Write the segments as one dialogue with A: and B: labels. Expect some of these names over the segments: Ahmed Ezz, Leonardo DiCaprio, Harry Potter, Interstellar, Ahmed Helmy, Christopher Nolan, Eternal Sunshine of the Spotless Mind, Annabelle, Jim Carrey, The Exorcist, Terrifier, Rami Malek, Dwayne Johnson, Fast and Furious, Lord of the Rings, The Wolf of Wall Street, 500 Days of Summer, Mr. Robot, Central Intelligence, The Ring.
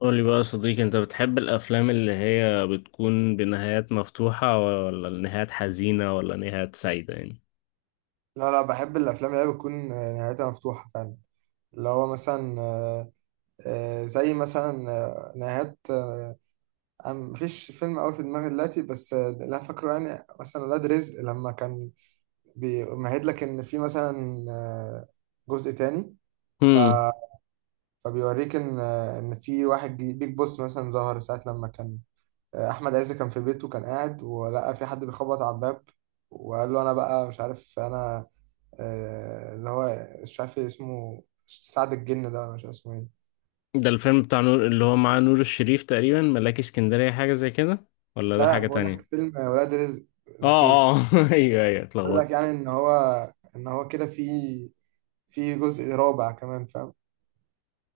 A: قولي بقى يا صديقي، انت بتحب الافلام اللي هي بتكون بنهايات مفتوحة ولا نهايات حزينة ولا نهايات سعيدة يعني؟
B: لا لا، بحب الافلام اللي هي بتكون نهايتها مفتوحه فعلا. اللي هو مثلا آه، آه، زي مثلا آه، نهايات آه، أنا مفيش فيلم قوي في دماغي دلوقتي، بس اللي انا فاكره يعني مثلا ولاد رزق، لما كان بيمهد لك ان في مثلا جزء تاني. ف
A: هم.
B: فبيوريك ان ان في واحد بيج بوس مثلا ظهر ساعه لما كان احمد عز كان في بيته، كان قاعد ولقى في حد بيخبط على الباب وقال له انا بقى مش عارف انا اللي هو مش عارف إيه اسمه، سعد الجن ده، ولا مش عارف اسمه ايه.
A: ده الفيلم بتاع نور اللي هو مع نور الشريف، تقريبا ملاك اسكندرية، حاجة زي كده، ولا
B: لا
A: ده
B: لا،
A: حاجة
B: بقول لك
A: تانية؟
B: فيلم ولاد رزق
A: اه
B: الأخير.
A: اه. ايوه ايوه،
B: بيقول لك يعني
A: اتلخبطت.
B: إن هو كده في في جزء رابع كمان، فاهم؟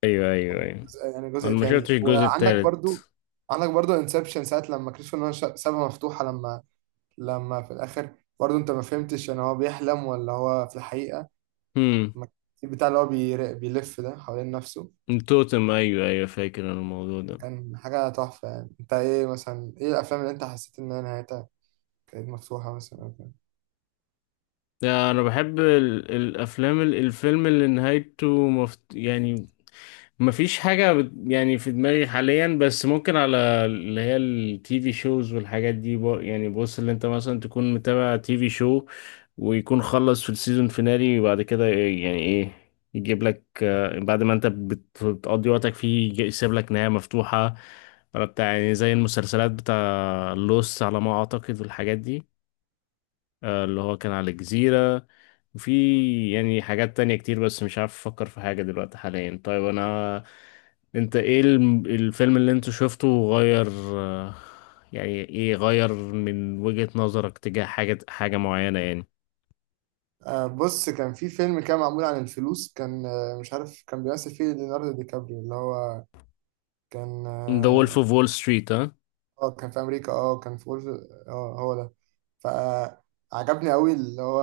A: ايوه ايوه ايوه.
B: جزء، يعني
A: انا
B: جزء
A: ما شفتش
B: تاني.
A: الجزء
B: وعندك برضو،
A: التالت.
B: عندك برضو انسبشن، ساعة لما كريستوفر نولان سابها مفتوحة، لما لما في الآخر برضو أنت ما فهمتش، يعني هو بيحلم ولا هو في الحقيقة.
A: هم.
B: ما- البتاع اللي هو بيلف ده حوالين نفسه،
A: التوتم، ايوه ايوه، فاكر انا الموضوع ده.
B: كان حاجة تحفة. يعني أنت إيه مثلا، إيه الأفلام اللي أنت حسيت إن هي نهايتها كانت مفتوحة مثلا أو كده؟
A: ده انا بحب الفيلم اللي نهايته يعني، مفيش حاجة يعني في دماغي حاليا، بس ممكن على اللي هي التي في شوز والحاجات دي. بو، يعني بص، اللي انت مثلا تكون متابع تي في شو ويكون خلص في السيزون فينالي، وبعد كده إيه، يعني ايه، يجيب لك، بعد ما انت بتقضي وقتك فيه، يسيب لك نهاية مفتوحة، ولا بتاع، يعني زي المسلسلات بتاع لوس على ما اعتقد والحاجات دي، اللي هو كان على الجزيرة. وفي يعني حاجات تانية كتير بس مش عارف أفكر في حاجة دلوقتي حاليا. طيب أنا، أنت إيه الفيلم اللي أنت شفته غير، آه، يعني إيه، غير من وجهة نظرك تجاه حاجة حاجة معينة يعني؟
B: آه بص، كان في فيلم كان معمول عن الفلوس، كان آه مش عارف، كان بيمثل فيه ليوناردو دي كابريو، اللي هو كان
A: The Wolf
B: اه
A: of Wall Street، ها؟
B: كان في أمريكا، اه كان في أولف... اه هو ده. فعجبني أوي اللي هو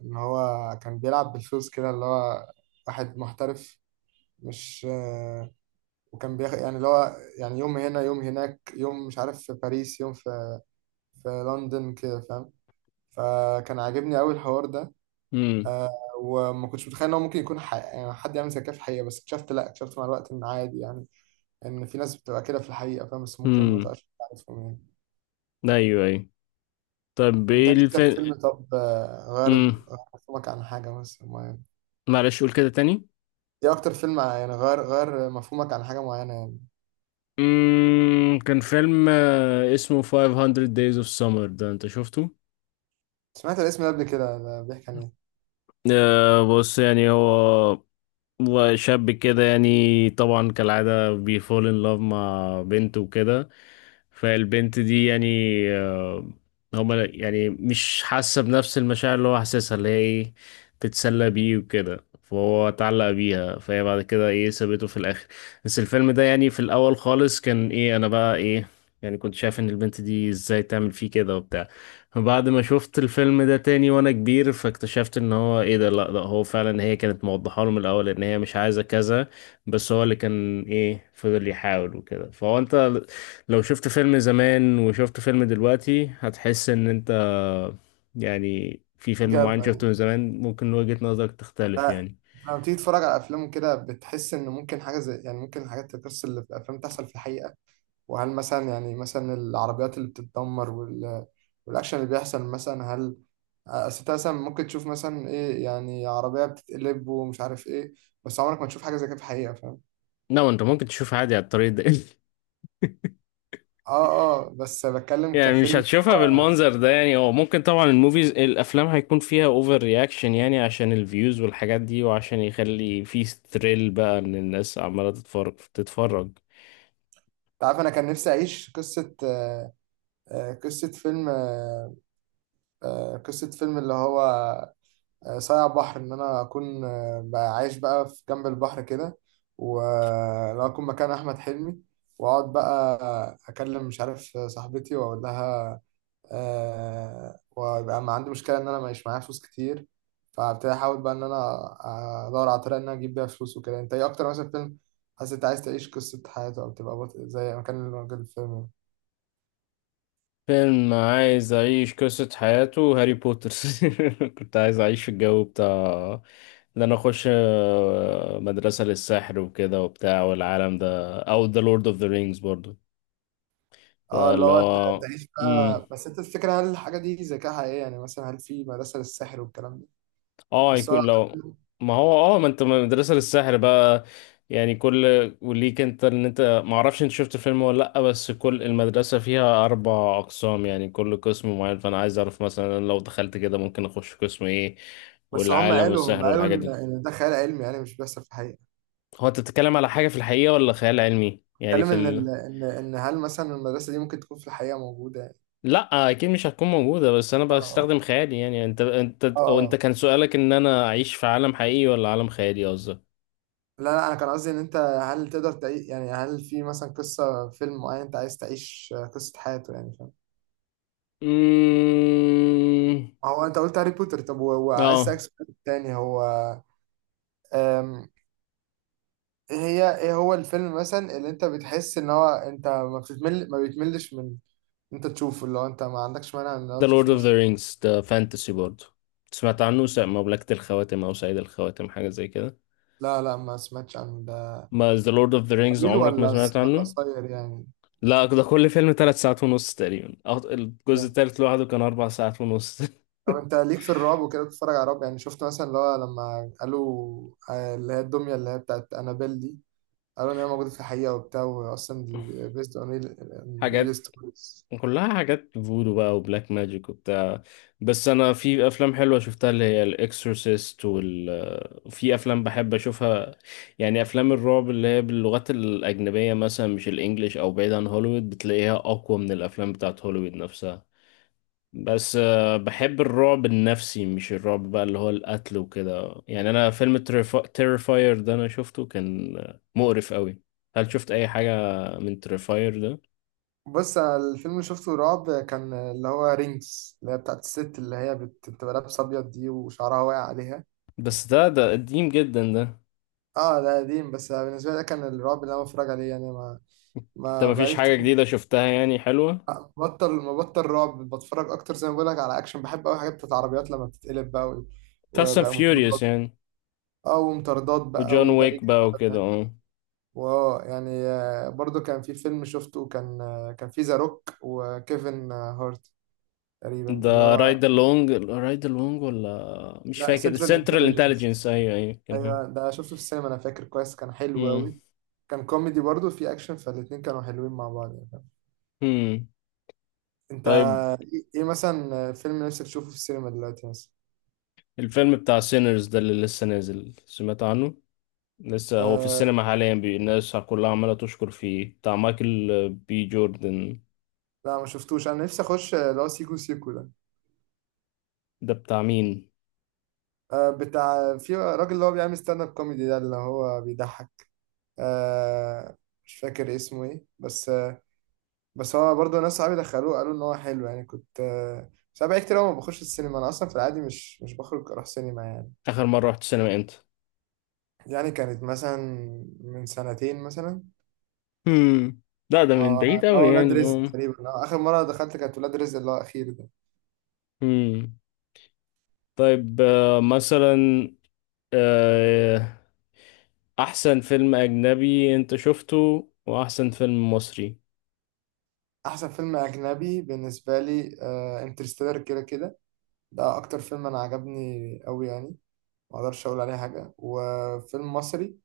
B: إن هو كان بيلعب بالفلوس كده، اللي هو واحد محترف، مش آه. وكان بياخد يعني اللي هو يعني يوم هنا، يوم هناك، يوم مش عارف في باريس، يوم في في لندن كده، فاهم؟ فكان عاجبني أوي الحوار ده.
A: امم
B: وما كنتش متخيل ان هو ممكن يكون ح... يعني حد يعمل زي كده في الحقيقه، بس اكتشفت، لا اكتشفت مع الوقت ان عادي يعني، ان في ناس بتبقى كده في الحقيقه، فاهم؟ بس ممكن ما
A: امم
B: تبقاش عارفهم يعني.
A: أيوه أيوه. طب
B: انت
A: إيه
B: إيه اكتر
A: الفيلم؟
B: فيلم، طب غير
A: امم
B: غير مفهومك عن حاجه مثلا معينه؟
A: معلش قول كده تاني.
B: ايه اكتر فيلم يعني غير غير مفهومك عن حاجه معينه يعني؟
A: كان فيلم اسمه 500 Days of Summer، ده أنت شفته؟
B: سمعت الاسم ده قبل كده، ده بيحكي عن ايه؟
A: بص، يعني هو شاب كده، يعني طبعا كالعادة بيفول ان لاف مع بنت وكده، فالبنت دي يعني، آه، هما يعني مش حاسة بنفس المشاعر اللي هو حاسسها، اللي هي ايه، تتسلى بيه وكده، فهو اتعلق بيها، فهي بعد كده ايه سابته في الاخر. بس الفيلم ده يعني في الاول خالص كان ايه، انا بقى ايه، يعني كنت شايف ان البنت دي ازاي تعمل فيه كده وبتاع. بعد ما شفت الفيلم ده تاني وانا كبير، فاكتشفت ان هو ايه، ده لا ده هو فعلا هي كانت موضحه له من الاول ان هي مش عايزه كذا، بس هو اللي كان ايه فضل يحاول وكده. فهو انت لو شفت فيلم زمان وشفت فيلم دلوقتي، هتحس ان انت يعني في فيلم
B: جاب
A: معين شفته
B: ايوه.
A: من زمان ممكن وجهة نظرك تختلف
B: آه،
A: يعني.
B: لما بتيجي تتفرج على افلام كده، بتحس ان ممكن حاجه زي، يعني ممكن الحاجات، القصص اللي في الافلام تحصل في الحقيقه. وهل مثلا، يعني مثلا العربيات اللي بتتدمر وال... والأكشن اللي بيحصل مثلا، هل أصل أنت مثلا ممكن تشوف مثلا إيه، يعني عربية بتتقلب ومش عارف إيه، بس عمرك ما تشوف حاجة زي كده في الحقيقة، فاهم؟
A: لا انت ممكن تشوف عادي على الطريق ده.
B: آه. آه بس بتكلم
A: يعني مش
B: كفيلم.
A: هتشوفها بالمنظر ده، يعني هو ممكن طبعا الموفيز الافلام هيكون فيها اوفر رياكشن، يعني عشان الفيوز والحاجات دي، وعشان يخلي في ستريل بقى ان الناس عماله تتفرج تتفرج.
B: أنت عارف أنا كان نفسي أعيش قصة قصة فيلم قصة فيلم اللي هو ساعة بحر، إن أنا أكون بقى عايش بقى في جنب البحر كده، ولو أكون مكان أحمد حلمي، وأقعد بقى أكلم مش عارف صاحبتي وأقول لها أه، ويبقى ما عندي مشكلة إن أنا معيش معايا فلوس كتير، فابتدي أحاول بقى إن أنا أدور على طريقة إن أنا أجيب بيها فلوس وكده. أنت إيه أكتر مثلا فيلم حاسس أنت عايز تعيش قصة حياته، أو تبقى بطل زي مكان الراجل الفيلم؟
A: فيلم عايز اعيش قصة حياته، هاري بوتر. كنت عايز اعيش في الجو بتاع، ان انا اخش، مدرسة للسحر وكده وبتاع، والعالم ده، او ذا لورد اوف ذا رينجز برضو.
B: اه اللي
A: فاللي
B: هو
A: هو
B: تعيش بقى.
A: مم.
B: بس انت الفكرة، هل الحاجة دي ذكاء حقيقي؟ يعني مثلا هل في مدرسة للسحر والكلام ده؟
A: اه،
B: بس هو،
A: يكون لو، ما هو اه ما انت مدرسة للسحر بقى يعني كل، وليك انت ان انت ما اعرفش انت شفت الفيلم ولا لا، بس كل المدرسة فيها اربع اقسام، يعني كل قسم معين، فانا عايز اعرف مثلا لو دخلت كده ممكن اخش قسم ايه،
B: بس هم
A: والعالم
B: قالوا هم
A: والسحر
B: قالوا
A: والحاجات
B: ان
A: دي.
B: ان ده خيال علمي، يعني مش بيحصل في الحقيقه.
A: هو انت بتتكلم على حاجة في الحقيقة ولا خيال علمي، يعني
B: اتكلم
A: في
B: ان ال... ان ان هل مثلا المدرسه دي ممكن تكون في الحقيقه موجوده يعني.
A: لا اكيد مش هتكون موجودة، بس انا
B: اه.
A: بستخدم خيالي. يعني انت
B: اه
A: وانت
B: آه.
A: كان سؤالك ان انا اعيش في عالم حقيقي ولا عالم خيالي قصدك؟
B: لا لا، انا كان قصدي ان انت هل تقدر تعيش، يعني هل في مثلا قصه فيلم معين انت عايز تعيش قصه حياته يعني، فاهم؟
A: مم،
B: هو انت قلت هاري بوتر. طب وعايز
A: اه.
B: اسالك سؤال تاني. هو أم... ايه هي، ايه هو الفيلم مثلا اللي انت بتحس ان هو انت ما بتتمل، ما بيتملش من انت تشوفه، اللي هو انت ما عندكش مانع ان هو
A: ده لورد
B: تشوفه
A: اوف
B: مثلا؟
A: ذا رينجز ده فانتسي برضه، سمعت عنه؟ مملكة الخواتم او سيد الخواتم، حاجة زي كده.
B: لا لا، ما سمعتش عنه ده.
A: ما ذا لورد اوف ذا رينجز،
B: طويل
A: عمرك ما
B: ولا
A: سمعت
B: ولا
A: عنه؟
B: قصير يعني؟
A: لا ده، كل فيلم ثلاث ساعات ونص تقريبا، الجزء
B: ده
A: الثالث لوحده كان اربع ساعات ونص.
B: طب انت ليك في الرعب وكده، بتتفرج على رعب؟ يعني شفت مثلا اللي هو لما قالوا اللي هي الدمية اللي هي بتاعت انابيل دي، قالوا ان هي موجودة في الحقيقة وبتاع، واصلا دي بيست اون ريل
A: حاجات،
B: ستوريز.
A: كلها حاجات فودو بقى، وبلاك ماجيك وبتاع. بس انا في افلام حلوه شفتها، اللي هي الاكسورسيست، وال في افلام بحب اشوفها، يعني افلام الرعب اللي هي باللغات الاجنبيه، مثلا مش الانجليش او بعيد عن هوليوود، بتلاقيها اقوى من الافلام بتاعت هوليوود نفسها. بس بحب الرعب النفسي، مش الرعب بقى اللي هو القتل وكده. يعني انا فيلم تيرفاير ده انا شفته، كان مقرف قوي. هل شفت اي حاجه من تيرفاير ده؟
B: بص انا الفيلم اللي شفته رعب، كان اللي هو رينجز، اللي هي بتاعت الست اللي هي بتبقى لابسة ابيض دي وشعرها واقع عليها.
A: بس ده قديم جدا ده.
B: اه ده قديم، بس بالنسبة لي ده كان الرعب اللي انا بتفرج عليه يعني، ما
A: انت
B: ما
A: مفيش
B: بقالي
A: حاجة
B: كتير.
A: جديدة شفتها يعني حلوة؟
B: بطل، مبطل رعب، بتفرج اكتر زي ما بقول لك على اكشن، بحب قوي حاجات بتاعت عربيات لما بتتقلب بقى
A: فاست اند
B: وبقى
A: فيوريوس
B: مطاردات.
A: يعني؟
B: اه ومطاردات بقى،
A: وجون
B: وده
A: ويك
B: يجري
A: بقى
B: وده
A: وكده،
B: ده.
A: اه.
B: واو يعني برضو كان في فيلم شفته، كان كان في ذا روك وكيفن هارت تقريبا،
A: ده
B: اللي هو
A: رايد لونج، رايد لونج، ولا مش
B: لا،
A: فاكر،
B: سنترال
A: سنترال انتليجنس،
B: انتليجنس،
A: ايوه ايوه كان.
B: ايوه ده شفته في السينما، انا فاكر كويس، كان حلو
A: هم.
B: قوي. كان كوميدي برضو في اكشن، فالاتنين كانوا حلوين مع بعض يعني.
A: هم.
B: انت
A: طيب،
B: ايه، إيه مثلا فيلم نفسك تشوفه في السينما دلوقتي مثلا؟
A: الفيلم بتاع سينرز ده اللي لسه نازل، سمعت عنه؟ لسه هو في
B: آه،
A: السينما حاليا، الناس كلها عمالة تشكر فيه، بتاع مايكل بي جوردن.
B: لا ما شفتوش، انا نفسي اخش اللي هو سيكو سيكو ده.
A: ده بتاع مين؟
B: آه بتاع في راجل اللي هو بيعمل ستاند اب كوميدي ده، اللي هو بيضحك آه، مش فاكر اسمه ايه، بس آه بس هو برضه ناس صحابي دخلوه، قالوا ان هو حلو يعني، كنت آه. بس انا بقالي كتير أوي ما بخش السينما، انا اصلا في العادي مش مش بخرج اروح سينما يعني.
A: آخر مرة رحت السينما امتى؟
B: يعني كانت مثلا من سنتين مثلا،
A: هم. لا ده من بعيد
B: اللي
A: أوي
B: هو ولاد
A: يعني.
B: رزق تقريبا، اخر مره دخلت كانت ولاد رزق اللي هو الاخير ده.
A: اه. طيب، مثلا، آه، احسن فيلم اجنبي انت شفته، واحسن فيلم مصري.
B: احسن فيلم اجنبي بالنسبه لي انترستيلر، كده كده ده اكتر فيلم انا عجبني قوي يعني، ما اقدرش اقول عليه حاجه. وفيلم مصري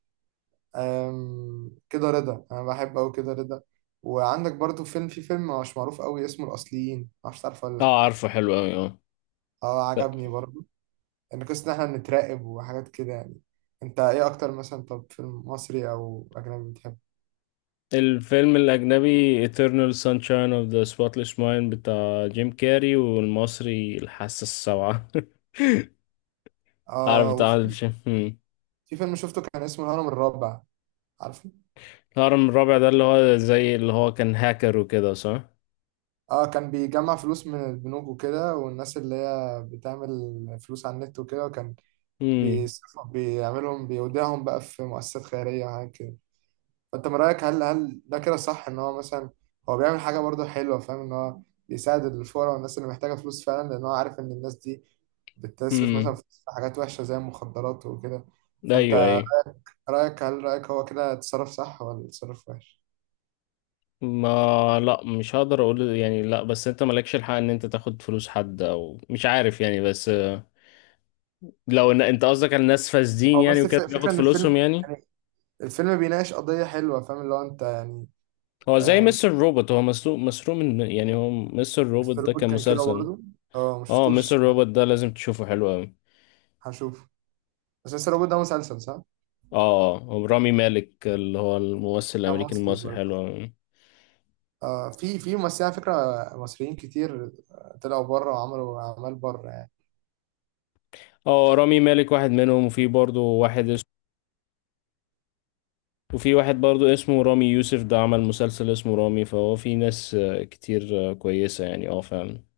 B: كده رضا، انا بحب قوي كده رضا. وعندك برضو فيلم، في فيلم مش معروف قوي اسمه الاصليين، ما اعرفش تعرفه ولا لا.
A: اه عارفه، حلو قوي، اه.
B: اه
A: لا.
B: عجبني برضو، ان قصه ان احنا بنتراقب وحاجات كده يعني. انت ايه اكتر مثلا، طب فيلم مصري او اجنبي بتحبه؟
A: الفيلم الاجنبي Eternal Sunshine of the Spotless Mind بتاع جيم كاري، والمصري الحاسة السبعة. عارف،
B: اه
A: بتاع عادل
B: وفي،
A: الشام. مم.
B: في فيلم شفته كان اسمه الهرم الرابع، عارفه؟
A: الهرم الرابع ده اللي هو زي اللي هو كان هاكر وكده صح؟
B: اه كان بيجمع فلوس من البنوك وكده والناس اللي هي بتعمل فلوس على النت وكده، وكان
A: امم
B: بيعملهم، بيوديهم بقى في مؤسسات خيرية وحاجات كده. فأنت من رأيك، هل هل ده كده صح إن هو مثلا هو بيعمل حاجة برضه حلوة، فاهم إن هو بيساعد الفقراء والناس اللي محتاجة فلوس فعلا، لأن هو عارف إن الناس دي بتصرف مثلا
A: امم
B: في حاجات وحشة زي المخدرات وكده.
A: ايوه
B: فأنت
A: ايوه.
B: رأيك، هل رأيك هو كده اتصرف صح ولا اتصرف وحش؟
A: ما لا مش هقدر اقول يعني، لا بس انت مالكش الحق ان انت تاخد فلوس حد او مش عارف، يعني بس لو ان انت قصدك على الناس فاسدين
B: أو
A: يعني
B: بس
A: وكده
B: الفكرة
A: بياخد
B: إن
A: فلوسهم
B: الفيلم
A: يعني.
B: يعني الفيلم بيناقش قضية حلوة، فاهم اللي هو أنت يعني.
A: هو زي
B: آه،
A: مستر روبوت، هو مسروق من، يعني هو مستر روبوت
B: مستر
A: ده كان
B: روبوت كان كده
A: مسلسل.
B: برضه. أه
A: اه
B: مشفتوش
A: مستر
B: الصراحة،
A: روبوت ده لازم تشوفه، حلو قوي.
B: هشوفه. بس مستر روبوت ده مسلسل صح؟
A: اه، هو رامي مالك اللي هو الممثل
B: لا
A: الامريكي
B: مصري
A: المصري، حلو
B: برضه.
A: قوي.
B: آه في في ممثلين على فكرة مصريين كتير طلعوا بره وعملوا أعمال بره يعني.
A: اه رامي مالك واحد منهم، وفي برضه واحد، وفي واحد برضو اسمه رامي يوسف ده عمل مسلسل اسمه رامي. فهو في ناس كتير كويسة يعني، اه فعلا.